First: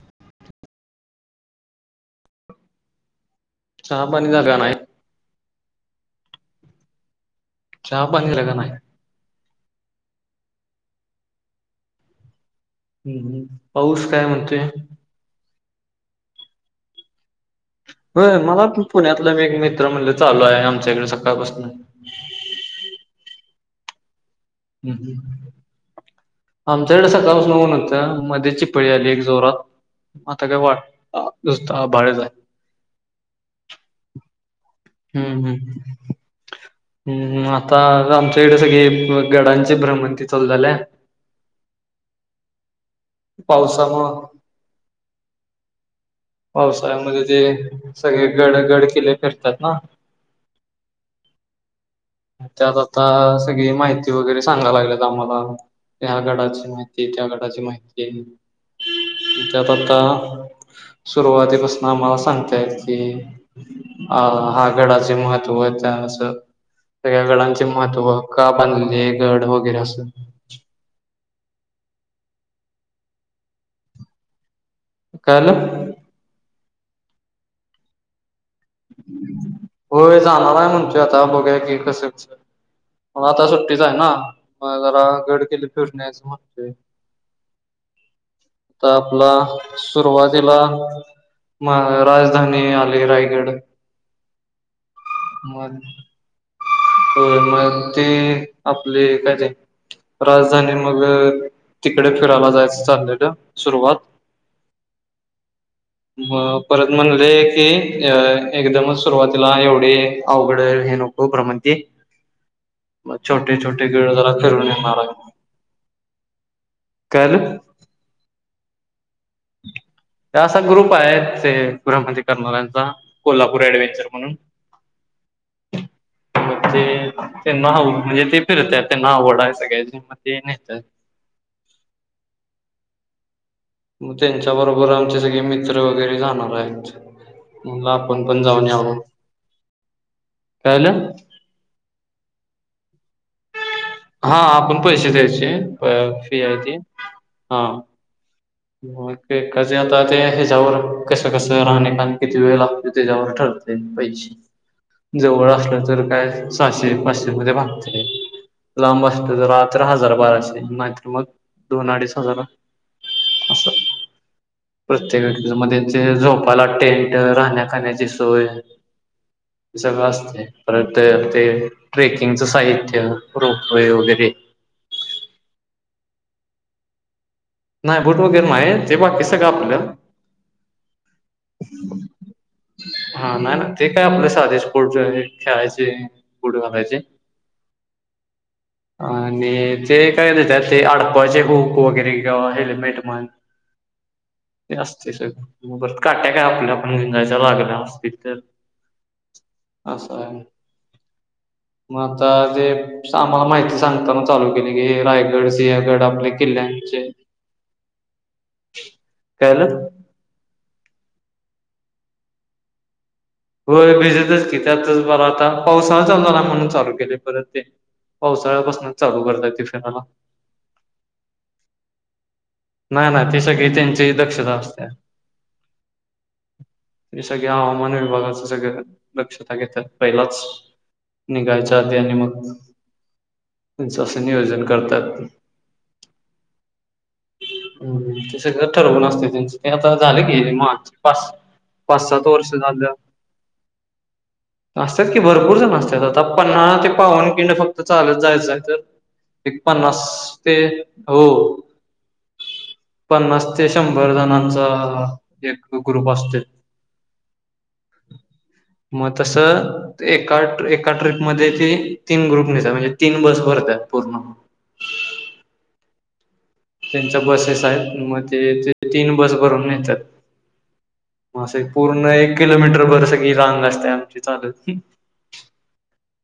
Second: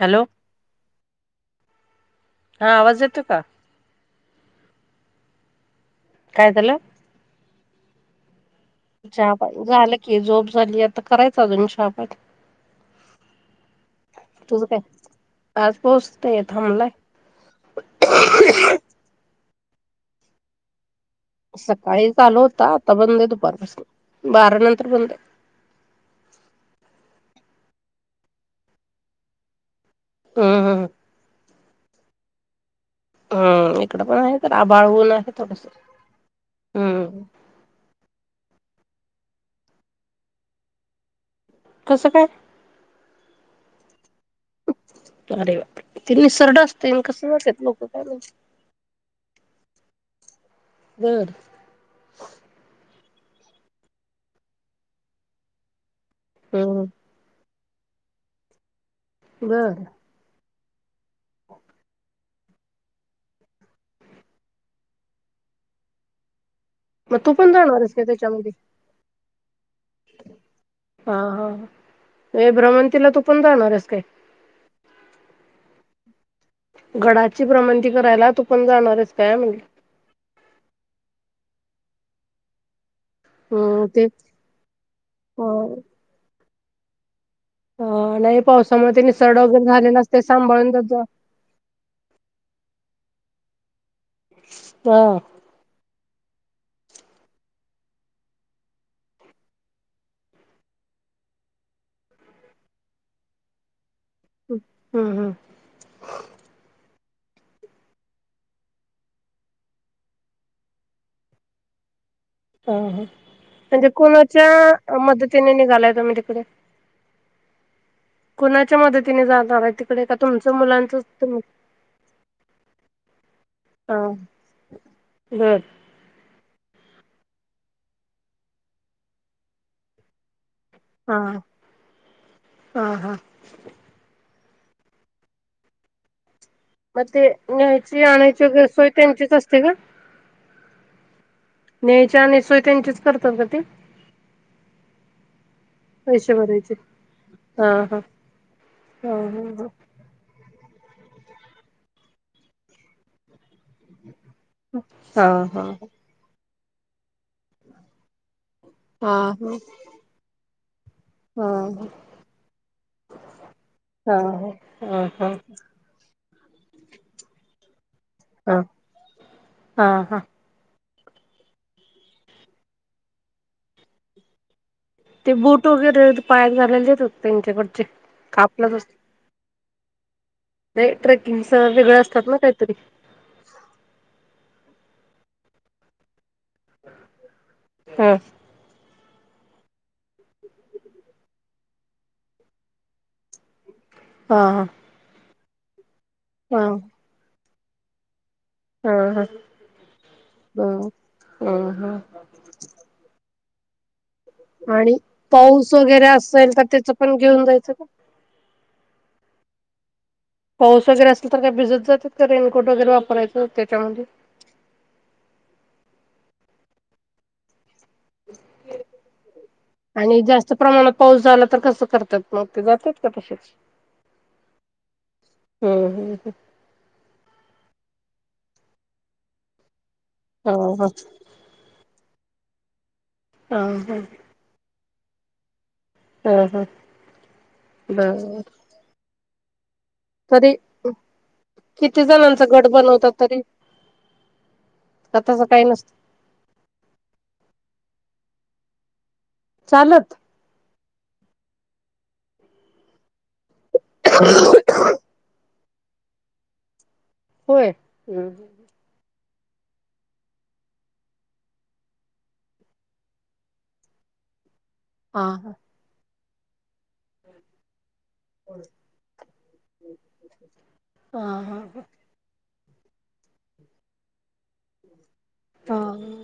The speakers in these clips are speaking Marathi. हॅलो हा आवाज येतो का. चहा पानी झाला नाही. काय झालं. चहा पाणी झाला का नाही. चहापाणी झालं की झोप झाली आता करायचं अजून [unintelligible] अं पाऊस काय तुझं म्हणतोय. काय? आज पोहोचतेय थांबलाय. हो मला पुण्यातलं मी एक मित्र म्हणले चालू आहे आमच्याकडे स सकाळी चालू होता आता बंद आहे दुपार पासन. हम्म आमच्याकडे सकाळ उन होत मध्ये चिपळी आली एक जोरात आता काय हम्म वा हम्म नुसत आभाळच आहे. हम्म इकडे पण आहे. तर आभाळ ऊन आहे अं थोडस हम्म अं आता आमच्या कडे गडांचे भ्रमंती चालू आहे. कसं काय पावसा मूळ. अरे बापरे ते निसर्ग असतय आणि पावसाळ्यामध्ये कसं जात्यात लोक ते काय सगळे माहित. गड गड किल्ले प्र असतात ना. गड. त्यात आता सगळी माहिती वगैरे सांगायला लागलेत आम्हाला ह्या गडाची हम्म माहिती त्या गडाची माहिती ती त्यात बर आता सुरुवातीपसन आम्हाला सांग कि अ हा गडाचे महत्व त्या असं मग सगळ्या तू पण गडांचे जाणार आहेस काय महत्व त्याच्यामध्ये का बांधले गड वगैरे अस हा हा हे भ्रमणतीला तू पण जाणारस काय? काय आलं. गडाची भ्रमणती करायला तू पण जाणार आहेस काय म्हणलं? होय जाणार आहे म्हणतोय आता बघूया की कस कस मग आता सुट्टीच हम्म आहे ना तेच मग जरा अ गड किल्ले फिरून यायचं म्हणतोय. अ नाही पावसामुळे आता ते आपला निसरड वगैरे झालेलं असते सुरुवातीला सांभाळून त्याच मग राजधानी आली रायगड हा म हो मग ते आपले काय ते राजधानी मग तिकड फिरायला जायचं चाललेलं सुरुवात हम्म हम्म. म परत म्हणले की अ एकदमच सुरुवातीला एवढे अवघड नको भ्रमणती ह ह म्हणजे जरा फिरून येणार कोणाच्या मदतीने निघालाय तुम्ही तिकडे काय आलं तुम्ही जाणार आहे तिकडे का तुमच्या ग्रुप मुलांचाच आहे तुम्ही ते भ्रमंती करणाऱ्यांचा कोल्हापूर हा ऍडव्हेंचर म्हणून बर ग ते त्यांना आव म्हणजे ते फिरत्यात त्यांना आवड आहे सगळ्याची म ते नेतात हा हा हा मग त्यांच्याबरोबर आमचे सगळे मित्र वगैरे जाणर मग ते न्यायची आणायची वगैरे जाऊन सोय यावं. त्यांचीच असते का काय झालं? न्यायची आणायची सोय त्यांचीच करतात का ते हा आपण पैसे द्यायचे अ पैसे फी आहे भरायचे ती हा होय हा ते कसे आता ते हे जाऊ कसं कसं राहणे आन किती वेळ लागतो त्याच्यावर ठरत पैसे हा जवळ असल तर काय सहाशे पाचशे मध्ये भागते लांब हा असतय जरा तर हजार बाराशे नाहीतर मग हा हा दोन अडीच हजार असं हा हा हा हा हा प्रत्येक व्यक् हा मध्येचे जो आपला टेंट राहण्या खाण्याची सोय हा हे हा सगळं हा असतय परत तर ते ट्रेकिंगच साहित्य रोपवेे वगैरे ते बूट वगैरे पायात घालायला देतात त्यांच्याकडचे नाही बूट वगैरे नाही कापलाच आहे असत ते बाकी सगळ आपलं नाही ट्रेकिंगच वेगळं असतात ना काहीतरी हा नाय नाय ते काय आपल साधच खेळायचे बूट घालायचे हा आणि ते काय घेतात ते आडकवायचे हूक वगैरे हेल्मेट म्हण हा ते असतय सगळं काट्या काय हा हा आपल्या आपण घेऊन जायच्या लागणार असतील तर हा अस आहे ह ह ह मग आता ते सांग माहिती सांगताना चालू केली की आणि हे रायगड पाऊस सिंहगड वगैरे आपल्या असेल तर त्याच किल्ल्यांचे पण घेऊन जायचं का काय ल पाऊस वगैरे असल तर का भिजत जातात का रेनकट वगैरे वापरायचं व्हय त्याच्यामध्ये भिजतच की त्यातच बर आता पावसाळा चालू झाला म्हणून चालू केलय परत ते पावसाळ्यापासनच चालू करतात ते फिरायला आणि जास्त प्रमाणात पाऊस झाला तर कसं करतात मग ते जातात का नाय नाय ते तसेच सगळी त्यांची दक्षता असत्या हम्म त सगळे हवामान सगळ लक्षता घ पहिच हम् ह निघायच्या आधी आणि मग ह ह त्यांचं असं नियोजन करतात हम हम हम तस ठरगून असते त्यांच ते आता झालं गेले तरी माग पाच किती पाच सात जणांचा वर्ष गट झालं बनवतात तरी असतात का की तसं भरपूर काही जण नसतं असतात आता पन्ना ते पावन्न किंड फक्त चालत जायचंय एक चालत पन्सते हो पन्नास ते शंभर जणांचा एक ग्रुप असत होयम तस एका एका ट्रीपमध्ये ते तीन ग्रुप नेतात म्हणजे तीन बस भरतात पूर्ण ह हा हा त्यांच्या बसेस आहेत मग ते ते तीन बस भरून येतात अस हा पूर्ण एक किलोमीटरभर सगी रांग असते आमची चालती हा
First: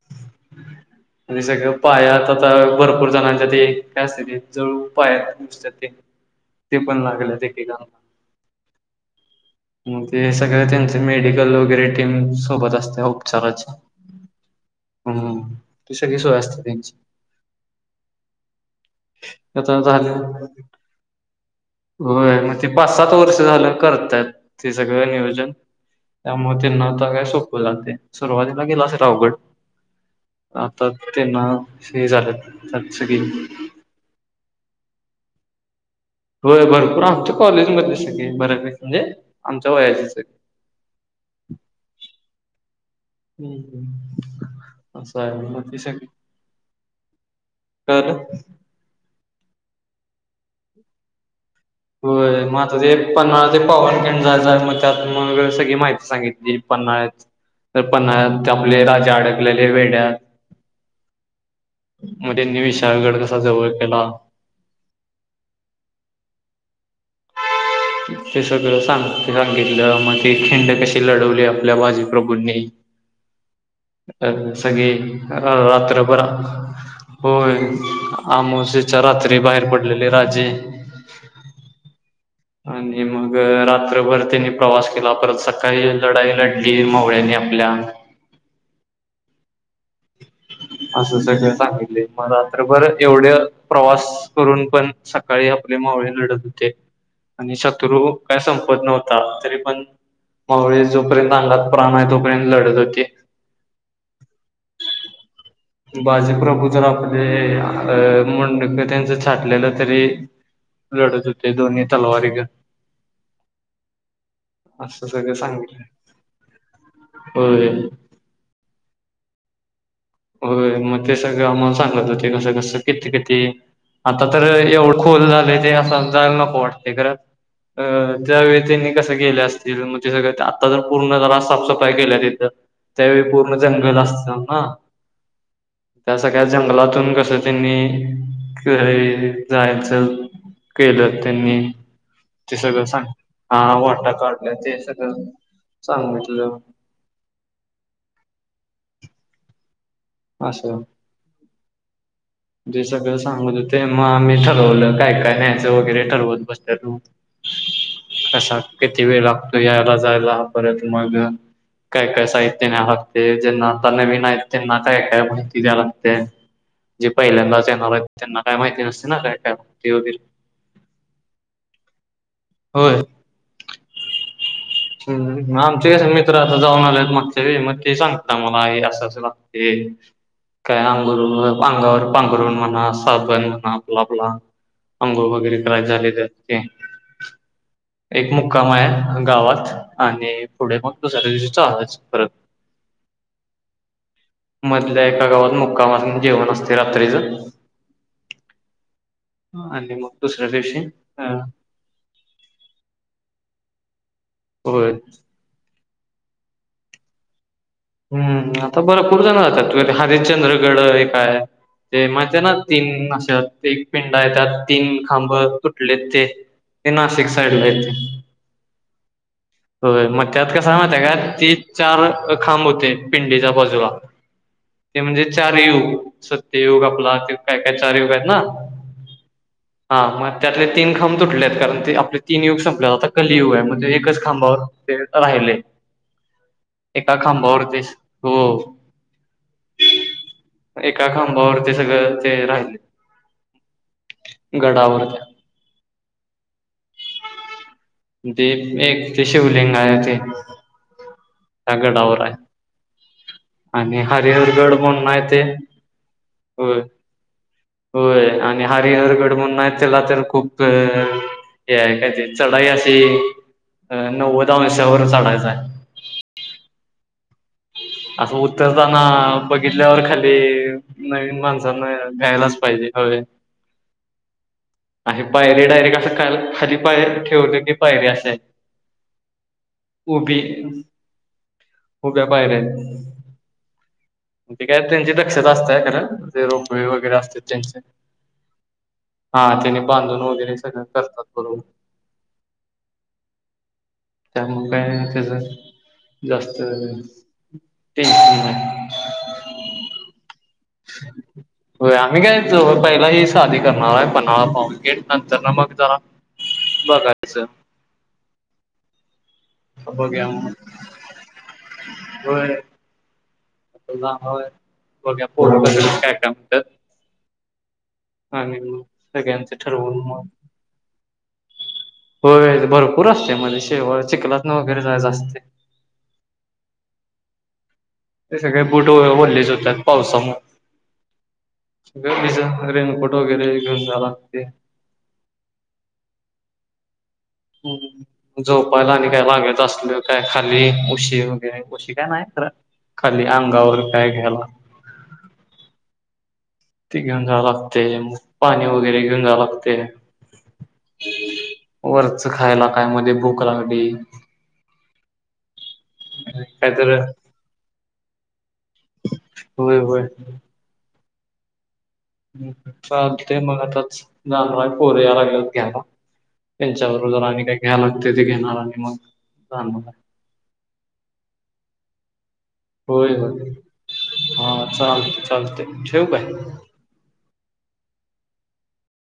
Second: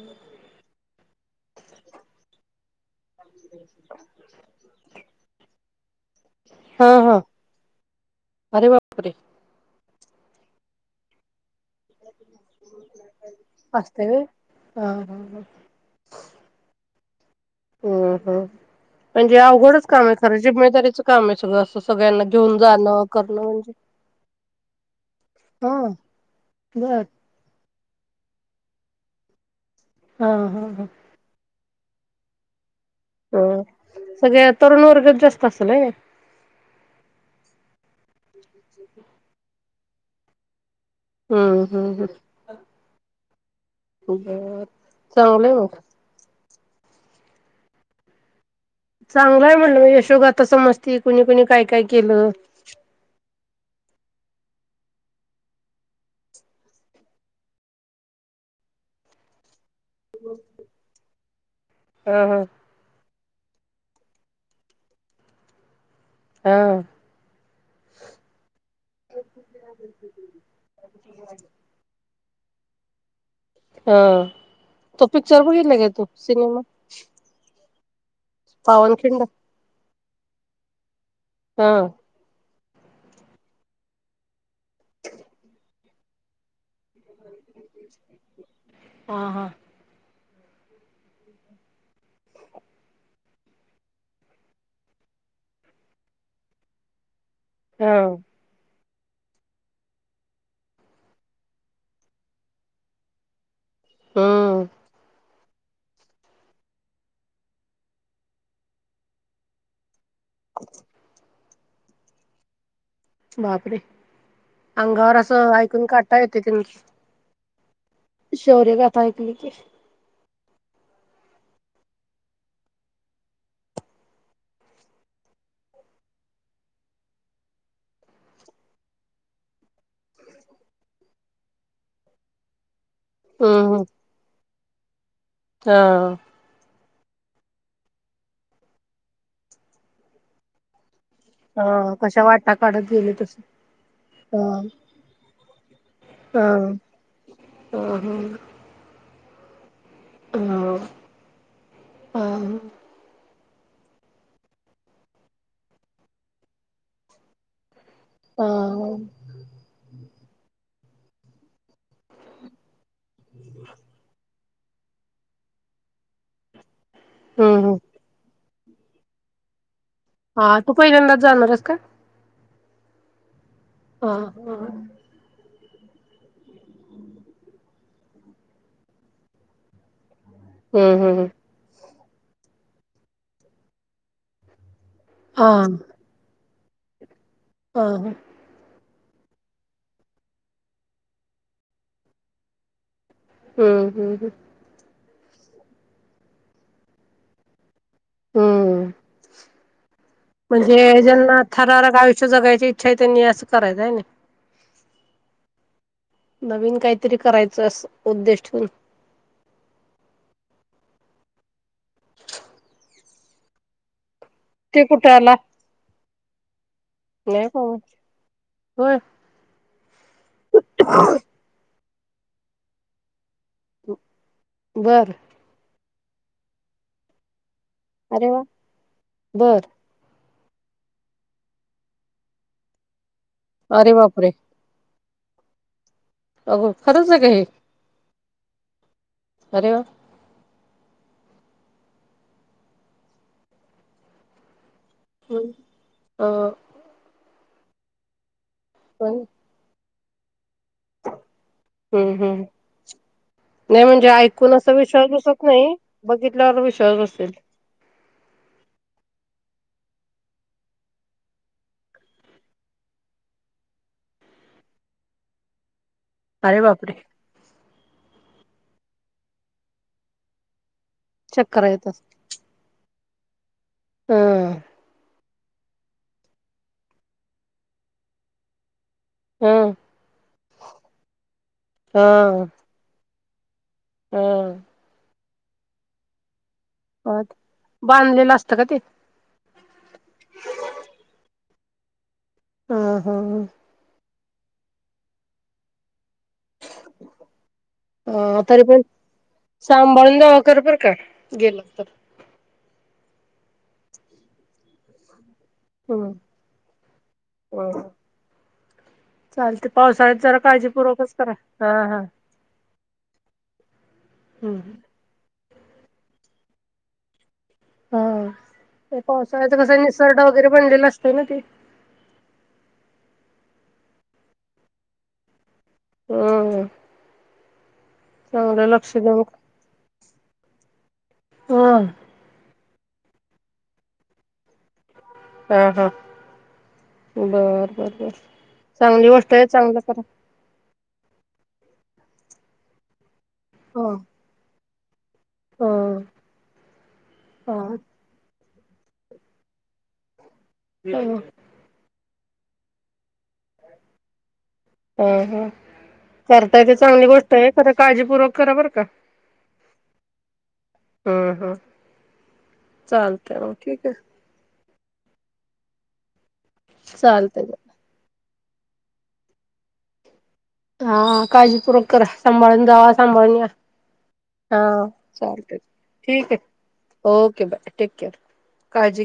[inaudible] आणि सगळं पाया आता आता भरपूर जणांच्या ते काय असते ते जळू पाया सुजतात ते [inaudible] ते हा पण हा लगतील. अरे बापरे मग ते सगळ त्यांचे मेडिकल वगैरे टीम सोबत असते उपचाराचे असतय व्हय हा हा हम हा त सगळी सोय असते त्यांची हम-हम म्हणजे आप आता अवघडच काम झालं आहे खरं जिम्मेदारीचं काम आहे सगळं असं सगळ्यांना होय घेऊन मग ते पाच जाणं सात वर्ष करणं म्हणजे झालं करतायत ते सगळं नियोजन हा त्यामुळे ते बर नता काय सोपव जाते. सुरुवातीला गेला अस रावगड हा हा हा आता त्यांना हे झाले. चछ की, ह सगळ्या तरुण वर्गात जास्त असतलय, होय भरपूर आमच्या कॉलेजमध्येध्ये सगळे बऱ्याचस म्हणजे आमच्या वयाचे सगळे. हम्म हम्म हम, चांगलंय मग [unintelligible] [unintelligible] चांगलाय म्हणलं यशोगात समजती कुणी कुणी काय काय केलं होय मता एक पण पवन कं मग त्यात मग सगळी माहिती सांगितली पन्ना तर पण आपले राजा अडकले हा हा [unintelligible] जवळ केला [inaudible] हा, [unintelligible] ते सगळ सांग सांगितलं मग ती खिंड कशी लढवली आपल्या बाजू प्रघुनी हा अ सगळी तो पिक्चर बघितला काय तू रात्रभरा सिनेमा हो आमोसेेच्या पावनखिंड रात्री बाहेर पडलेले राजे- हा, आणि मग रात्रभर त्यांनी प्रवास केला परत सकाळी लढाई लढली मावळ्याने [inaudible] हा-हा, [unintelligible] असं सगळ सांगितले म रात्रभर एवढे प्रवास करून पण सकाळी आपल्या त होते आणि शत्रू काय संपत नव्हते- तरी पण मावळे जोपर्यंत चांगलात प्राण आहे, तोपर्यंत लढत होती हम्म, [inaudible] बाजी प्रभू जर आपले मुंडक त्यांच छाटलेलं तरी लढत होते दोन्ही तलवारी घेऊन. बापरे अंगावर सगळं असं सांगितलं. ऐकून काटा येतोय होय. शोर्य गाथा ऐकली की होय मग ते सगळं आम्हाला सांगत होते कसं-कसं किती-किती आता तर एवढं खोल झालय ते असं आत जायला नको वाटतय खरं अं त्यावेळी त्यांनी कस केल्या असतील म्हणजे सगळं आत्ता जर पूर्ण जरा साफसफाई केल्यात इथ. त्यावेळी पूर्ण हम्म जंगल असत ना हम्म त्या सगळ्या जंगलात त्यातून कस त्यांनी कई जायचं केलं त्यांनी हा हा कशा वाटा ते सगळं काढत सांग गेले तस हा वाटा हा काढल्या तेन सगळं सांग हा म्हटलं. ह ह. आस ह जे सगळं सांगत होते मग आम्ही ठरवलं काय काय न्यायचं वगैरे ठरवत बसल्यालो. कसा हम्म किती वेळ लागतो यायल. ला परत मग काय काय साहित्य न्यायाला लागतय ज्यांना आता नवीन आहेत त्यांना काय काय माहिती द्याय लागत्या जे पहिल्यांदाच हम्म येणार आहेत त्यांना काय माहिती नसते ना काय काय--? वगैरे हा. तू पहिल्यांदाच जाणार आहेस का? होय. हा हा. ह आमचे कसे मित्र आता जाऊन आल्यात मागच्या वेळी मग ते सांगता मला हे असं असं लागतय. [inaudible] काय हम्म हम्म अंंगरून अंगावर पांघरुण, म्हणा साबण म्हणा, आपला आपला अंघोळ हा वगैरे करायची झाली तर हा ह एक मुक्काम आहे गावात. आणि पुढे मग दुसऱ्या दिवशी चालाच परत हम्म हम्म हम्म. मधल्या एका गावात मुक्काम अस जेवण असतय रात्रीच. हम्म. ह आणि मग दुसऱ्या दिवशी म्हणजे अ ज्यांना थरारक आयुष्य जगायची इच्छा आहे त्यांनी असं करायचं हाय नाइ. होय. नवीन काहीतरी करायचं. अस उद्देश हम् ठेवून आता भरपुर जाण जातात हरिशचंद्र गड काय ते माहिती आहे ना तीन अस एक पिं त्यात ते तीन कुठे आला खांब तुटले ते ते नाशिक नाही साईड का ला येतय. होय होय मग त्यात कसा आहे माहिती आहे का तीन, चार खांब होते पिंडीच्या बाजूला ते बर म्हणजे चार युग सत्ययुग आपला काय काय चार युग आहेत अरे ना वा बर हा मग त्यातले तीन खांब तुटले आहेत कारण ते आपले तीन युग संपल्यात आता कलयुग आहे म्हणजे अरे एकच बापरे खांबावर ते राहिले. अहो. एका खांबावरतीस हो. अरे वा! एका खांबावर ते सगळं ते राहिले. गडावर हम अ ते एक ते पण शिवलिंग आहे ते हम्म गडावर आहे हम्म. नाही आणि म्हणजे ऐकून असा हरिहरगड विश्वास म्हणून आहे बसत ते नाही बघितल्यावर होय विश्वास बसल. होय आणि हरिहरगड म्हण नाही त्याला तर खूप हे काय ते चढाई अस. ते नव्वदा अंशावरर चढायचं आहे. अरे बापरे असं उत्तरताना बघितल्यावर खाली नवीन चक्कर माणसांना गायलाच पाहिजे. हो. हम. अ पायरी डायरेक्ट अस ख खाली पायरी ठेवलेी पायरी असा आहे. ह उभी उभ्या ह पायर्या आहेत. ह ते काय त्यांची दक्षता असतय खरं. रोपवे वगैरे असते त्यांचे बांधलेलं असतं का ते हा त्याने बांधून वगैरे सगळं करतात बरोबर. हा हा. त्यामुळे काय त्याच जास्त टेन्शन ह नाही. तरी पण सांभाळून जावा खर. काय गेल तर होय आम्ही काय पहिला ह शादी करणारा आहे. पन्हाळा पाहून तर ना मग जरा हम्म बघायचं. चालते पावसाळ्यात बघूया जरा मग काळजीपूर्वकच करा. हा हा होय हं, [unintelligible] आणि मग हा सगळ्यांचं पावसाळ्याचा कसा ठरवून निसर्ड वगैरे बनलेला असत ना ते. हो भरपूर असते. म्हणे शेवाळ चिखलात ना वगैरे जायचं असते. अह ते सगळे बुट वलेच होतात पावसामुळे हा सगळे. रेनकोट वगैरे घेऊन जायला लागते. ह हा बर बर बर झोपायला आणि चांगली काय गोष्ट आहे वागच चांगलं असल करा काय खाली [unintelligible] खाली अंगावर हा काय घ्याला. हा ती घेऊन जावं हा लागते. पाणी वगैरे घेऊन जावं लागते. [unintelligible] वरचं खायला काय मध्ये भूक लागली. हा करताय ते काहीतरी चांगली गोष्ट आहे. खरं काळजीपूर्वक करा बर का. होय होय. ह ह चाल ते मग आताच जाणार पोर याय लागलेत घ्याला. त्यांच्यावर जर चालतंय आणि काय घ्याल लागते ते घेणार आणि मग जाणार. हा काळजीपूर्वक करा. सांभाळून जावा होय सांभाळून या. होय हा चालते ठीक आहे. Okay bye take care. काळजी घे.